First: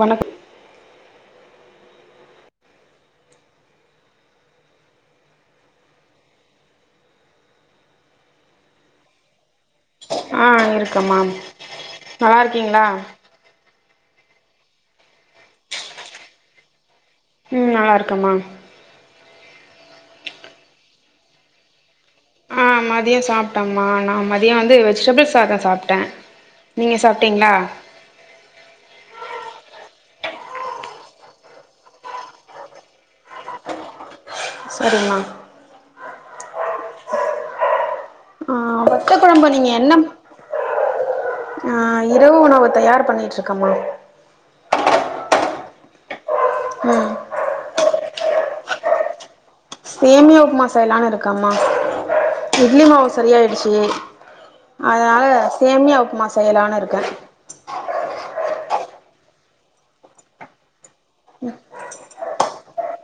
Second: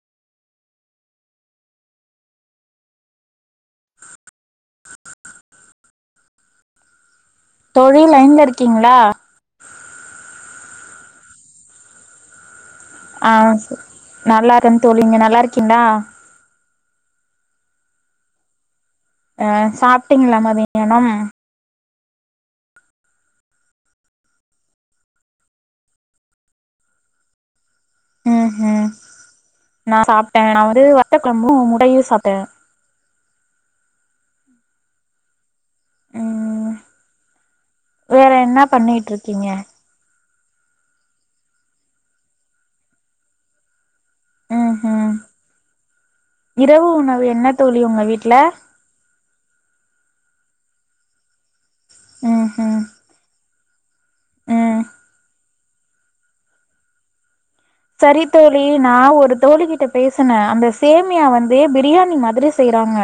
வணக் தோழி லைன்ல இருக்கீங்ளா ஆ இருக்கமாம் ஆ ஆ செ நல்லா இருன் தோழி நீங்க நல்லா இருக்கீங்ளா உம் நல்லா இருக்கமா ஆ சாப்ட்டீங்ளா மதியானம் ஆ மதியம் சாப்டம்மா நா மதிய வந்து வெஜிடபிள் சாதோ சாப்டே நீங்க சாப்டீங்ளா உ உம் நா சாப்டே நா வந்து வத்த கொழம்பு முட்டையு சாப்ட்டே செரிம்மா உம் வேற ஆ என்னா வத்த கொழம்ப நீங்க என்னம் ஆ இரவு உணவு தயார் பண்ணிட்டுருக்கமா உம் உம் இரவு ம் உணவு என்ன தோழி உங்க வீட்ல சேமியா உப்மா செயலானு இருக்க கமா ம் ம் இட்லி மாவு சரியாயிடுச்சி ம் அதனால சேமியா உப்புமா செய்யலான்னு இருக்கே செரி தோழி நா ஒரு தோழிகிட்ட பேசனே அந்த சேமியா வந்து பிரியாணி மாதிரி செய்றாங்க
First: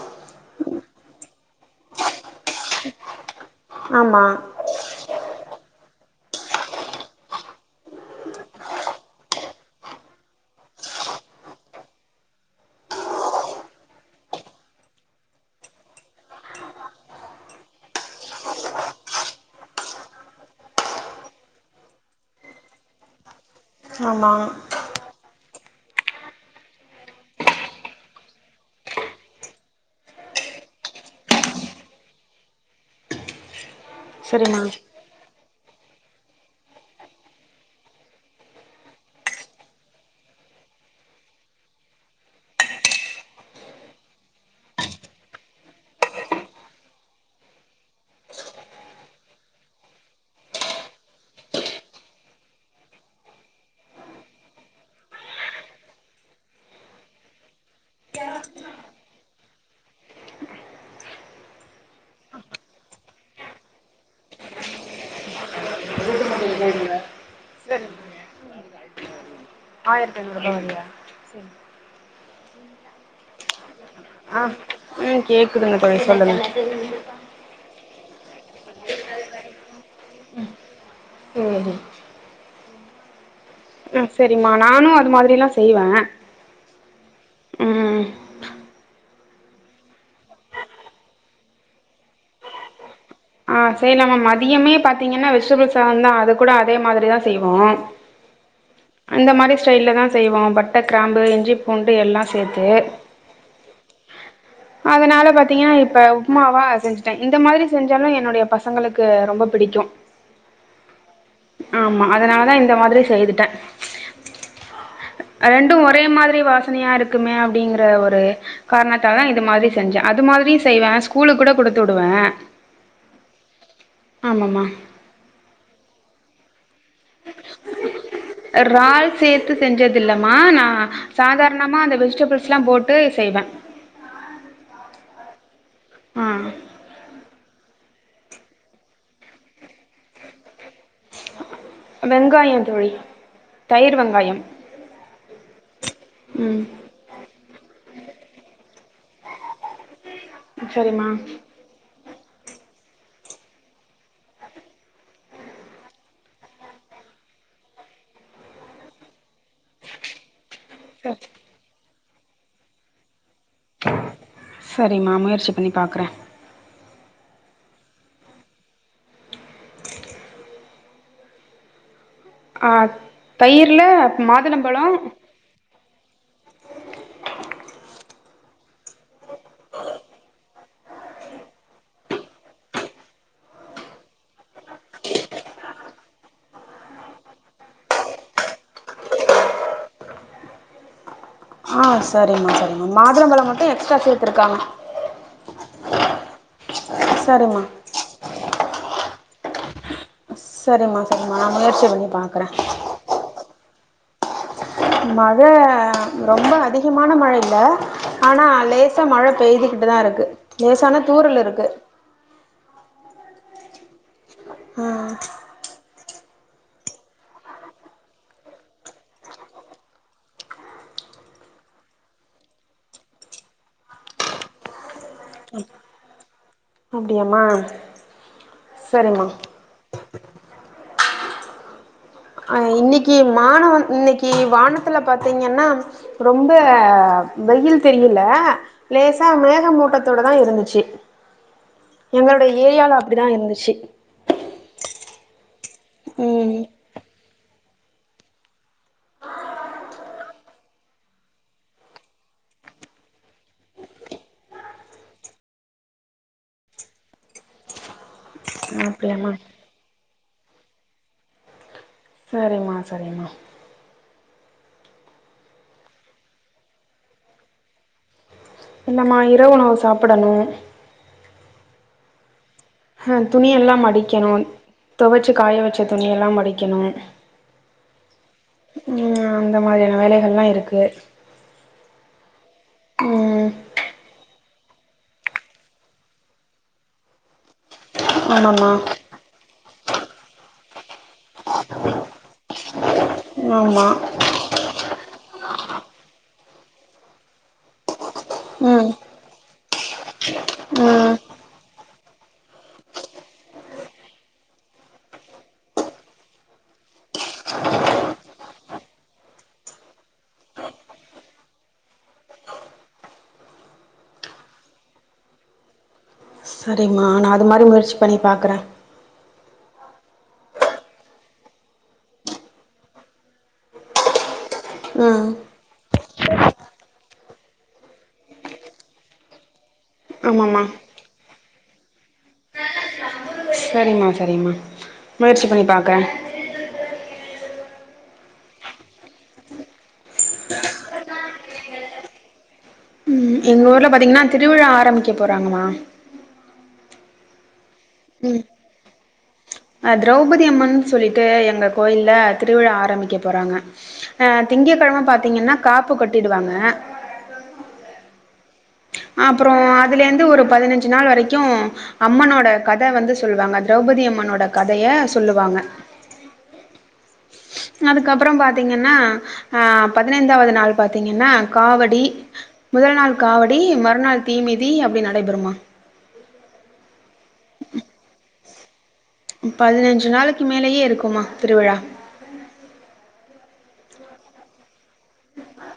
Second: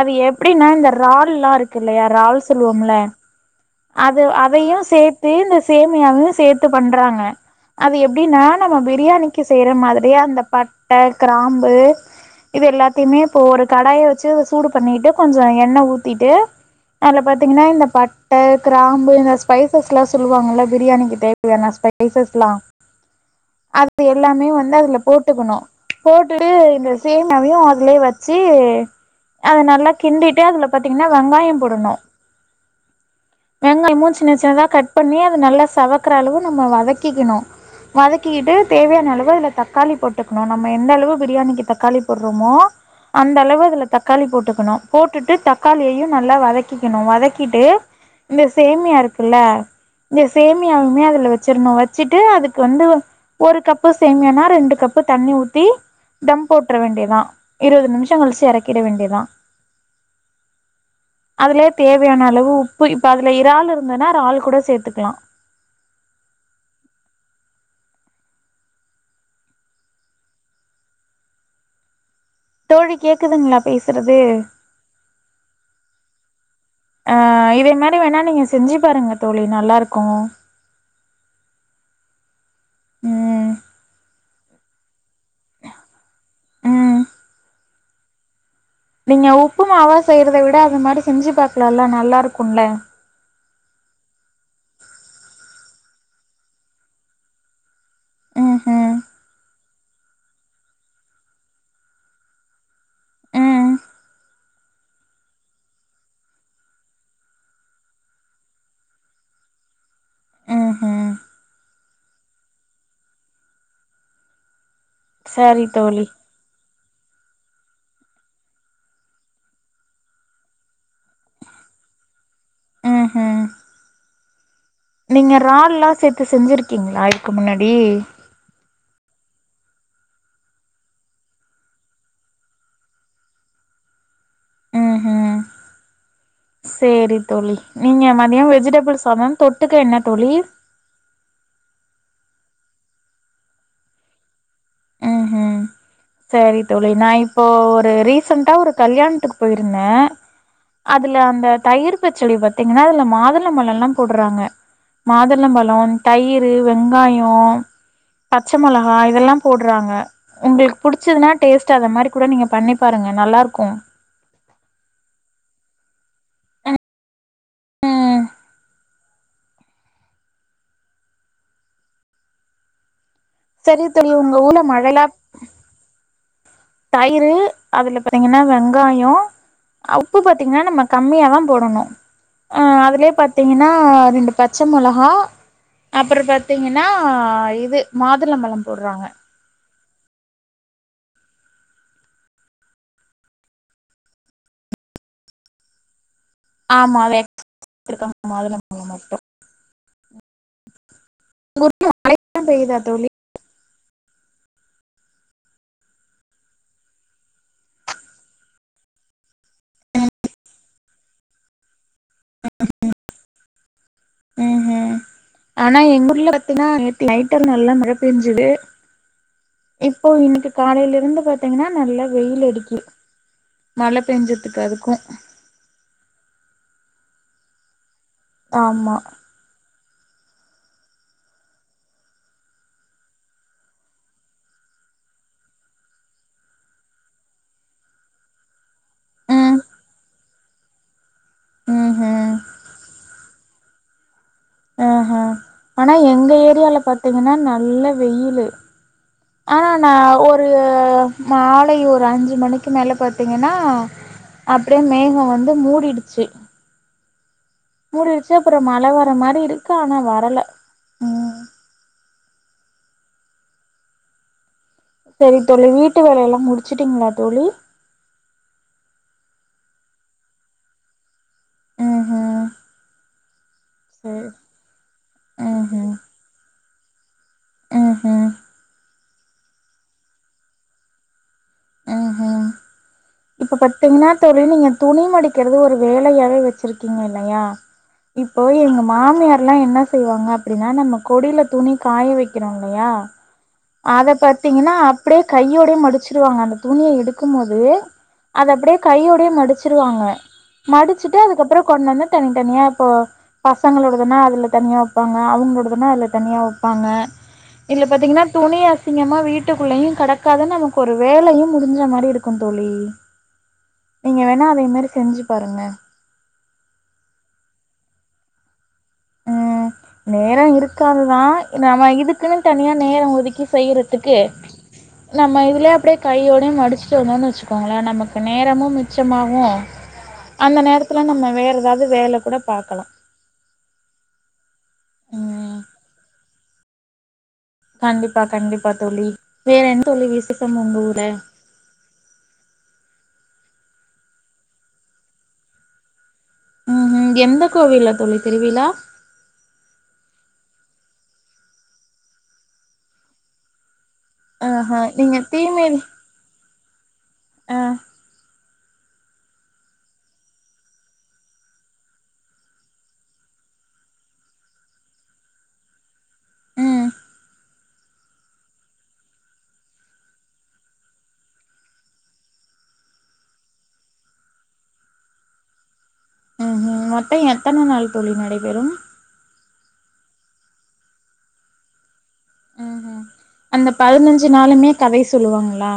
அது எப்டினா இந்த இறால்லா இருக்கு இல்லையா இறால் சொல்லுவோம்ல ஆமா அது அதையு சேத் தே இந்த சேமியாவு சேத்து பண்றாங்க அது எப்டினா நம்ம பிரியாணிக்கு செய்ற மாதிரியே அந்த பட்ட கிராம்பு இது எல்லாத்தியுமே போர் கடாய வெச்சு சூடு பண்ணிட்டு கொஞ்ச எண்ணெ ஊத்திட்டு அதுல பாத்தீங்னா இந்த பட் ட கிராம்பு இந்த ஸ்பைஸஸ்லா சொல்லுவாங்கல்ல பிரியாணிக்கு தேவயான ஸ்பைஸஸ்லா அது து ஆமா எல்லாமே வந்து அதுல ஓட்டுக்கணு போட்டு இந்த சேமியாவையு அதுலயே வெச்சு அது நல்லா கிண்டிட்டு அதுல பாத்தீங்கனா வெங்காய போடணு வெங்காயமு சின்ன சரிம்மா சின்னதா கட் பண்ணி அது நல்லா செவக்கற அளவு நம்ம வதக்கிக்கணு வதக்கிக்கிட்டு தேவையான அளவு அதுல தக்காளி போட்டுக்கணு நம்ம எந்த அளவு பிரியாணிக்கு தக்காளி போடுறோமோ அந்த அளவு அதுல தக்காளி போட்டுக்கணு போட்டுட்டு தக்காளியையு நல்லா வதக்கிக்கணு வதக்கிட்டு இந்த சேமியா இருக்குல்ல இந்த சேமியாவுமே அதுல வச்சிர்ணு வச்சுட்டு அதுக்கு வந்து ஒ ஒரு கப்பு சேம்யானா ரெண்டு கப்பு தண்ணி ஊத்தி டம் போட்டுற வேண்டிதா இருவது நிமிஷங்கழச்சு இறக்கிட வேண்டிதா அதுலயே தேவையான அளவு உப் பு இப்ப அதுல இரால் இருந்ததுனா ரால் கூட சேத்துக்கலா சரி ஆயிரத்தி ஐநூறு ரூபா [inaudible] தோழி கேக்குதுங்ளா பேசறது உம் கேக்குதுங்க தோழி சொல்லுங்க து வேணா நீங்க செஞ்சு பாருங்க தோழி நல்லா இருக்கோ உம் உம் செரிமா நானு அது மாதிரில செய்வ ம் நீங்க உப்பு மாவா செய்யறத விட அது மாரி செஞ்சு பாக்கலால்ல நல்லாருக்குல ஆ செய்லாமா மதியமே பாத்தீங்கனா வெஜிடபிள் சாததா அது கூட அதே மாரிதா செய்வோ ம் ம் அந்த மாரி ஸ்டைல தா செய்வோ பட்ட கிராம்பு இஞ்சி பூண்டு எல்லா சேத்து ம் அதுனால பாத்தீங்கன்னா இப்ப உப்மாவா செஞ்சுட்ட இந்த மாதிரி செஞ்சாலு என்னுடைய பசங்களுக்கு ரொம்ப பிடிக்கு ம் ம் ஆமா அதனால தா இந்த மாதிரி செய்துட்ட சரி ரெண்டு ஒரே தோழி மாதிரி வாசனையா இருக் க்குமே அப்படிங்கற ஒரு காரணத்தால தா இது மாதிரி செஞ்ச அது மாதிரியு செய்வ ஸ்கூலு கூட குடுத்துடுவ ம் ஹம் ஆமாம நீங்க இறால்லா சேத்து செஞ்சிருக் க்கீங்களா இதுக்கு முன்னாடி இறால் சேத்து செஞ்சதில்மா நா சாதாரணமா அந்த வெஜிடபிள்ஸ்ல்லா போட்டு செய்வ ம் ம் ஆ சேரி தோழி நீங்க மதியோ வெஜிடபிள் சாதோ தொட்டுக்க என்ன தோழி வெங்காயம் தோழி தயிர் வெங்காயம் ம் ம் சரி ம் தோழி நா இப்போ து ரீசென்ட்டா ஒரு கல்யாண்த்துக்கு போயிருந்த சரிம்மா அதுல அந்த தயிர் பச்சடி பத்தீங்கன்னா அதுல மாதுளபழல போடுறாங்க மாதுளம்பலோ தயிரு வெங்காயோ பச்ச மொளஹா இதெல்லா போடுறாங்க உங்களுக்கு சரி புடிச்சுதுன்னா டேஸ்ட் அத மாரி கூட நீங்க பண்ணி பாருங்க நல்லா இருக் க்கு சரிம்மா முயற்சி பண்ணி பாக்குற ஆஹ் சரி தோழி உங்க ஊருல மழலா தயிரு அதுல பாத்தீங்கன்னா வெங்காயோ அ உப்பு பாத்தீங்கன்னா நம்ம கம்மியாதா போடணு அஹ் அதுலயே பாத்தீங்கன்னா ரெண்டு பச்ச மொளஹா அப்பற பாத்தீங்கன்னா இது மாதுளம்பழோ போடுறாங்க ஆஹ் சரிம்மா சரிம்மா மாதுளம்பழம் மட்டு எக்ஸ்ட்ரா சேத்திருக்காங்க ஆமா [inaudible] மாதுளம்பழொ மட்டு சரிம்மா சரி நா முயற்சி பண்ணி பாக்குற மழ பெய்யுதா தோழி மழ ரொம்ப அதிஹமான மழ இல்ல ஆன லேசா மழ பெய்துக்கிட்டு தா இருக்கு லேசானா தூரல் இருக்கு ம் ம் உம் [inaudible] பாத்தீங்கன்னா நேத்து நைட்டா நல்லா மழ பெஞ்சுது இப்போ இன்னைக்கு காலைலிருந்து பாத்தீங்கன்னா நல்லா வெயில் அடிக்கு மழ பெஞ்சதுக்கு அதுக்கு அப்டியாமா ஆமா சரிம்மா அஹ் இன்னிக்கி மானவ இன்னைக்கு வானத்துல பாத்தீங்கன்னா ரொம்ப வெயில் தெரில லேசா ம் மேகமூட்டத்தோடதா இருந்துச்சி ம் ம் எங்களோட ஏரியால அப்படிதான் இருந்துச்சி ஆஹ் ஹம் ஆனா எங்க ம் ஏரியால பாத்தீங் கன்னா நல்ல வெயிலு ஆனா ந ஒரு மாலை ஒரு அஞ்சு மணிக்கு மேல பாத்தீங்கன்னா அப்படியே மேகோ வந்து மூடிடுச்சு முடிடுச்சு ப்புறோ மழ வர அப்டியாமா மாரி இருக்கு ஆனா வ வரல உம் சரிம்மா சரிம்மா சரி தோழி வீட்டு வேலைய எல்லா முடிச்சுட்டீங்களா தோழி இல்லம்மா இரவுணவு சாப்பிடணு ஹம் ஹம் ஹ துணி எல்லா மடிக்கணுன் தொவச்சு காய ம் வெச்ச ம் துணி எல்லா மடிக்கணு ம்ஹும் ஹம் அந்த மாரியான வேலைகள்லா இருக்கு ம்ஹும் ம் இப்ப பத்தீங்ன்னா தெ ழி நீங்க துணி மடிக்கிறது ஒரு வேலையாவே வெச்சுருக்கீங்க இல்லையா இப்போ ஆமாம்மா எங்க மாமியார்ல்லா என்ன செய்வாங்க அப்படின்னா நம்ம கொடில துணி காய வெக்கிறோ இல்லையா ஆமா அத பத்தீங்கன்னா அப்டியே கையோடயே மடிச்சிருவாங்க அந்த துணிய எடுக்கும்மோதே அதப்படியே ம் கையோடயே மடிச்சு ச்சுருவாங்க ம் மடிச்சுட்டு அதுக்கப்பறொ கொண்டந்து தனித்தனியா இப்போ பசங்களோடதுனா அதுல தனியா வப்பாங்க அவுங்களோடதுனா அதுல தனியா வப்பாங்க இதுல பாத்தீங்கன்னா துணி அசிங்கமா வீட்டுக்குள்ளயுங் கடக்காத நமக்கு ஒரு வேலையு முடிஞ்ச மாரி இருக்கு தோழி நீங்க வேணா அதே மாரி செஞ்சு பாருங்க சரிம்மா நா அது மாரி முயற்சி பண்ணி பாக்குற ஹம் நேரொ இருக்காதுதா நாம இதுக்குன்னு தனியா நேரோ ஒதுக்கி செய்யறதுக்கு ம் நம்ம இதுலயே அப்டியே கையோட மடிச்சுட்டு வந்தோம்ன்னு வெச்சுக்கோங்களே நமக்கு நேரமு மிச்சமாகு அந்த ஆமாம்மா நேரத்துல நம்ம வே ஏதாவது வேல கூட பாக்கலா சரிமா சரிம்மா முயற்சி ம் பண்ணி பாக்குற கண்டிப்பா கண்டிப்பா தோழி வேற என் தோழி விசேஷம் [inaudible] ம் எங்க ஊர்ல பாத்தீங்கன்னா திருவிழா ஆரம்பிக்க போறாங்கமா ஹம்ஹம் எந்த கோவில்ல தோழி திருவிழா அ திரௌபதி அம்மன்னு சொல்லிட்டு எங்க கோயில்ல திருவிழா ஆரம்பிக்க போறாங்க அஹ் திங்க ஆஹ கெழம நீங்க பாத்தீங்கன்னா தீமிதி காப்பு கட்டிடுவாங்க ஆ அப்பறோ அதுலிந்து ஒரு பதினஞ்சு நாள் வரைக்கு அம்மனோட கத வந்து சொல்லுவாங்க திரௌபதி அம்மனோட கதைய சொல்லுவாங்க ம் அதுக்கப்றம் பாத்தீங்கன்னா அ பதினைந்தாவது நாள் பாத்தீங்கன்னா காவடி முதல் நாள் காவ டி மறுநாள் தீ மிதி அப்படி நடைபெறுமா ம் ஹம் மொத் த்த எத்தன நாள் தோழி நடைபெறு பதினஞ்சு நாளைக்கு மேலேயே இருக்குமா திருவிழா ஹம் ஹம் அந்த பதினஞ்சு நாளுமே கதை சொல்லுவாங்களா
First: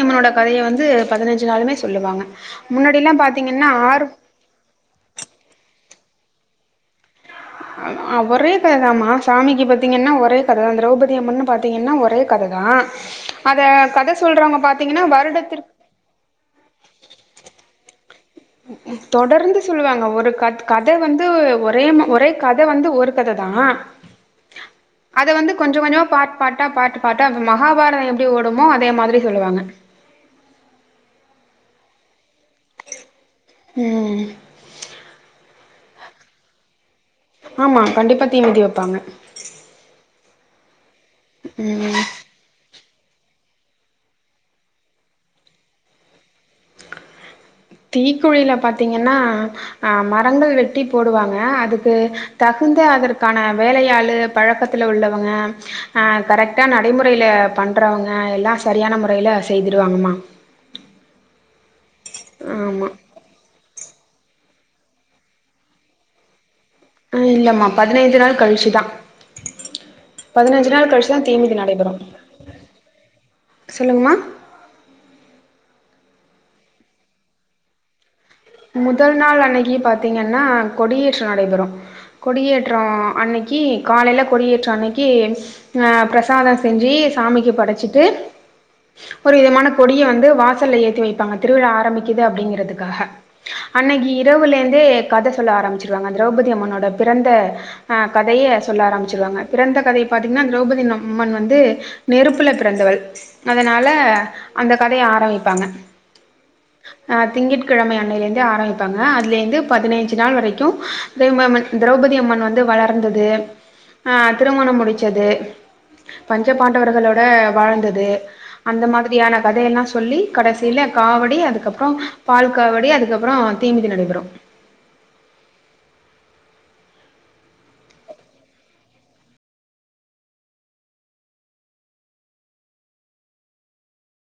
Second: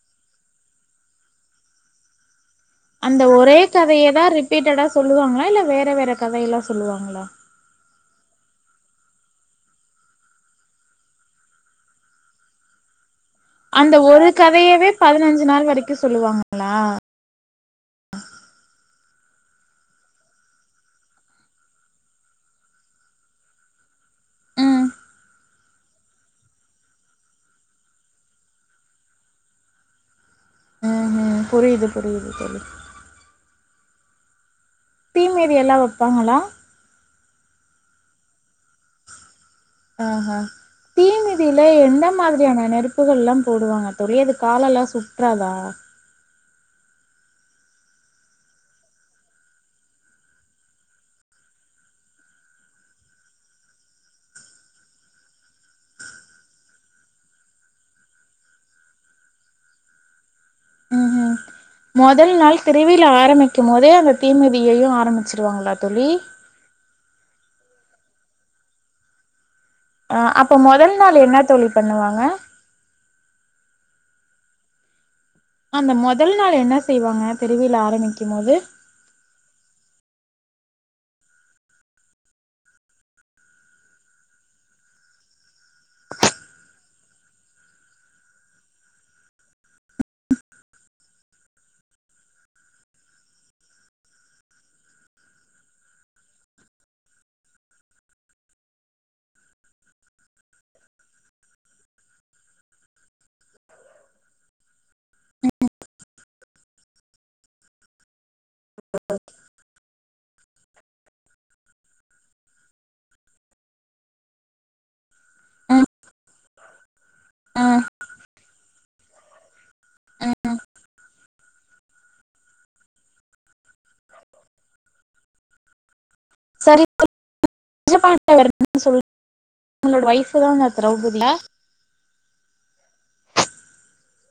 ம்மனோட கதைய வந்து பதினஞ்சு நாளுமே சொல்லுவாங்க முன்னாடில்லா அந்த ஒரே பாத்தீங்கன்னா ஆறு கதயதா ரிப்பீட்டடா சொல்லுவாங்களா இல்ல வேற வேற த கதயெல்லா சொல்லுவாங்களா அ ஆ ஒரே கததாம சாமிக்கு பாத்தீங்கனா ஒரே கததா திரௌபதி அம்மன்னு பாத்தீங்கனா ஒரே கததா அத அந்த கத ஒரு சொல்றவங்க கதையவே பாத்தீங்கன்னா பதினஞ்சு நாள் வருடத்திற்கு வரைக்கும் சொல்லுவாங்களா உம் தொடர்ந்து சொல்லுவாங்க ஒரு கத் கத வந்து ஒரே ம ஒரே கத வந்து ஒரு கததா ம் அத வந்து கொஞ்ச கொஞ்சமா பாட் பாட்டா பாட் பாட்டா அப்ப மகாபாரதம் எப்படி ஓடுமோ அதே மாதிரி சொல்லுவாங்க உ உம் புரியது புரியது தோழி உம் தீமிதி எல்லா வெப்பாங்களா ஆமா கண்டிப்பா தீமிதி வெப்பாங்க அ ஆ தீ மிதில ம் எந்த மாதிரியான நெருப் [unintelligible] லா போடுவாங்க தோழி அது காலலா சுட்றாதா தீக்குழில பாத்தீங்கனா ஆ மரங்கள் வெட்டி போடுவாங்க அதுக்கு தகுந்த அதற்கான வேலையாளு பழக்கத்துல உள்ளவங்க அ கரெக்டா நடைமுறைல பண்றவங்க எல்லா செரியான முறைல செய்துடுவாங்கமா ம்ஹும் மொதல் நாள் திருவிழா ஆரம்பிக்கு மோது தே அந்த தீமிதியையு ஆரமிச்சிருவாங்களா தோழி ஆ இல்லம்மா பதினைந்து நாள் கழிச்சுதா ஆ அப்ப மொதல் நாள் என்ன தொழி நடைபெறும். பண்ணுவாங்க சொல்லுங்கம்மா? அந்த மொதல் நாள் என்ன செய்வாங்க திருவில ஆரம்பிக்க முதல் நாள் அன்னிக்கு பாத்தீங்கனா கொடியேற்றம் நடைபெறும் கொடியேற்றம் அன்னைக்கி காலைல கொடியேற்றம் அன்னைக்கி ஆ பிரசாத செஞ்சு சாமிக்கு படச்சிட்டு ஒரு விதமான கொடிய வந்து வாசல்ல ஏத்தி வைப்பாங்க திருவிழா ஆரம்பிக்குது அப்டிங்கறதுக்காக அன்னைக்கு இரவுலேந்தே கத சொல்ல ஆரம்பிச்சிருவாங்க திரௌபதி அம்மனோட பிறந்த ஆ கதைய சொல்ல ஆரம்பிச்சிருவாங்க பிறந்த கதைய பாத்தீங்கனா திரௌபதி நம்மன் வந்து நெருப்புல பிறந்தவள் அதனால அந்த கதைய ஆரம்பிப்பாங்க ஆ திங்கட்கிழமையன் அன்னைலேந்தே ஆரம்பிப்பாங்க அதுலேந்து பதினஞ்சு நாள் வரைக்கும் திருமாமல் திரௌபதி அம்மன் வந்து வளர்ந்தது ஆ திருமணம் முடிச்சது பஞ்ச பாண்டவர்களோட ட வாழ்ந்தது அந்த மாதிரியான கதையெல்லா சொல்லி கடசில காவடி அதுக்கப்பறோ பால் காவடி அதுக்கு கப்பரோ ஆ தீமிதி நடைபெறு செரி [inaudible] அவுங்ளோட ஒய்ஃப் தான திரோபதில ச்ச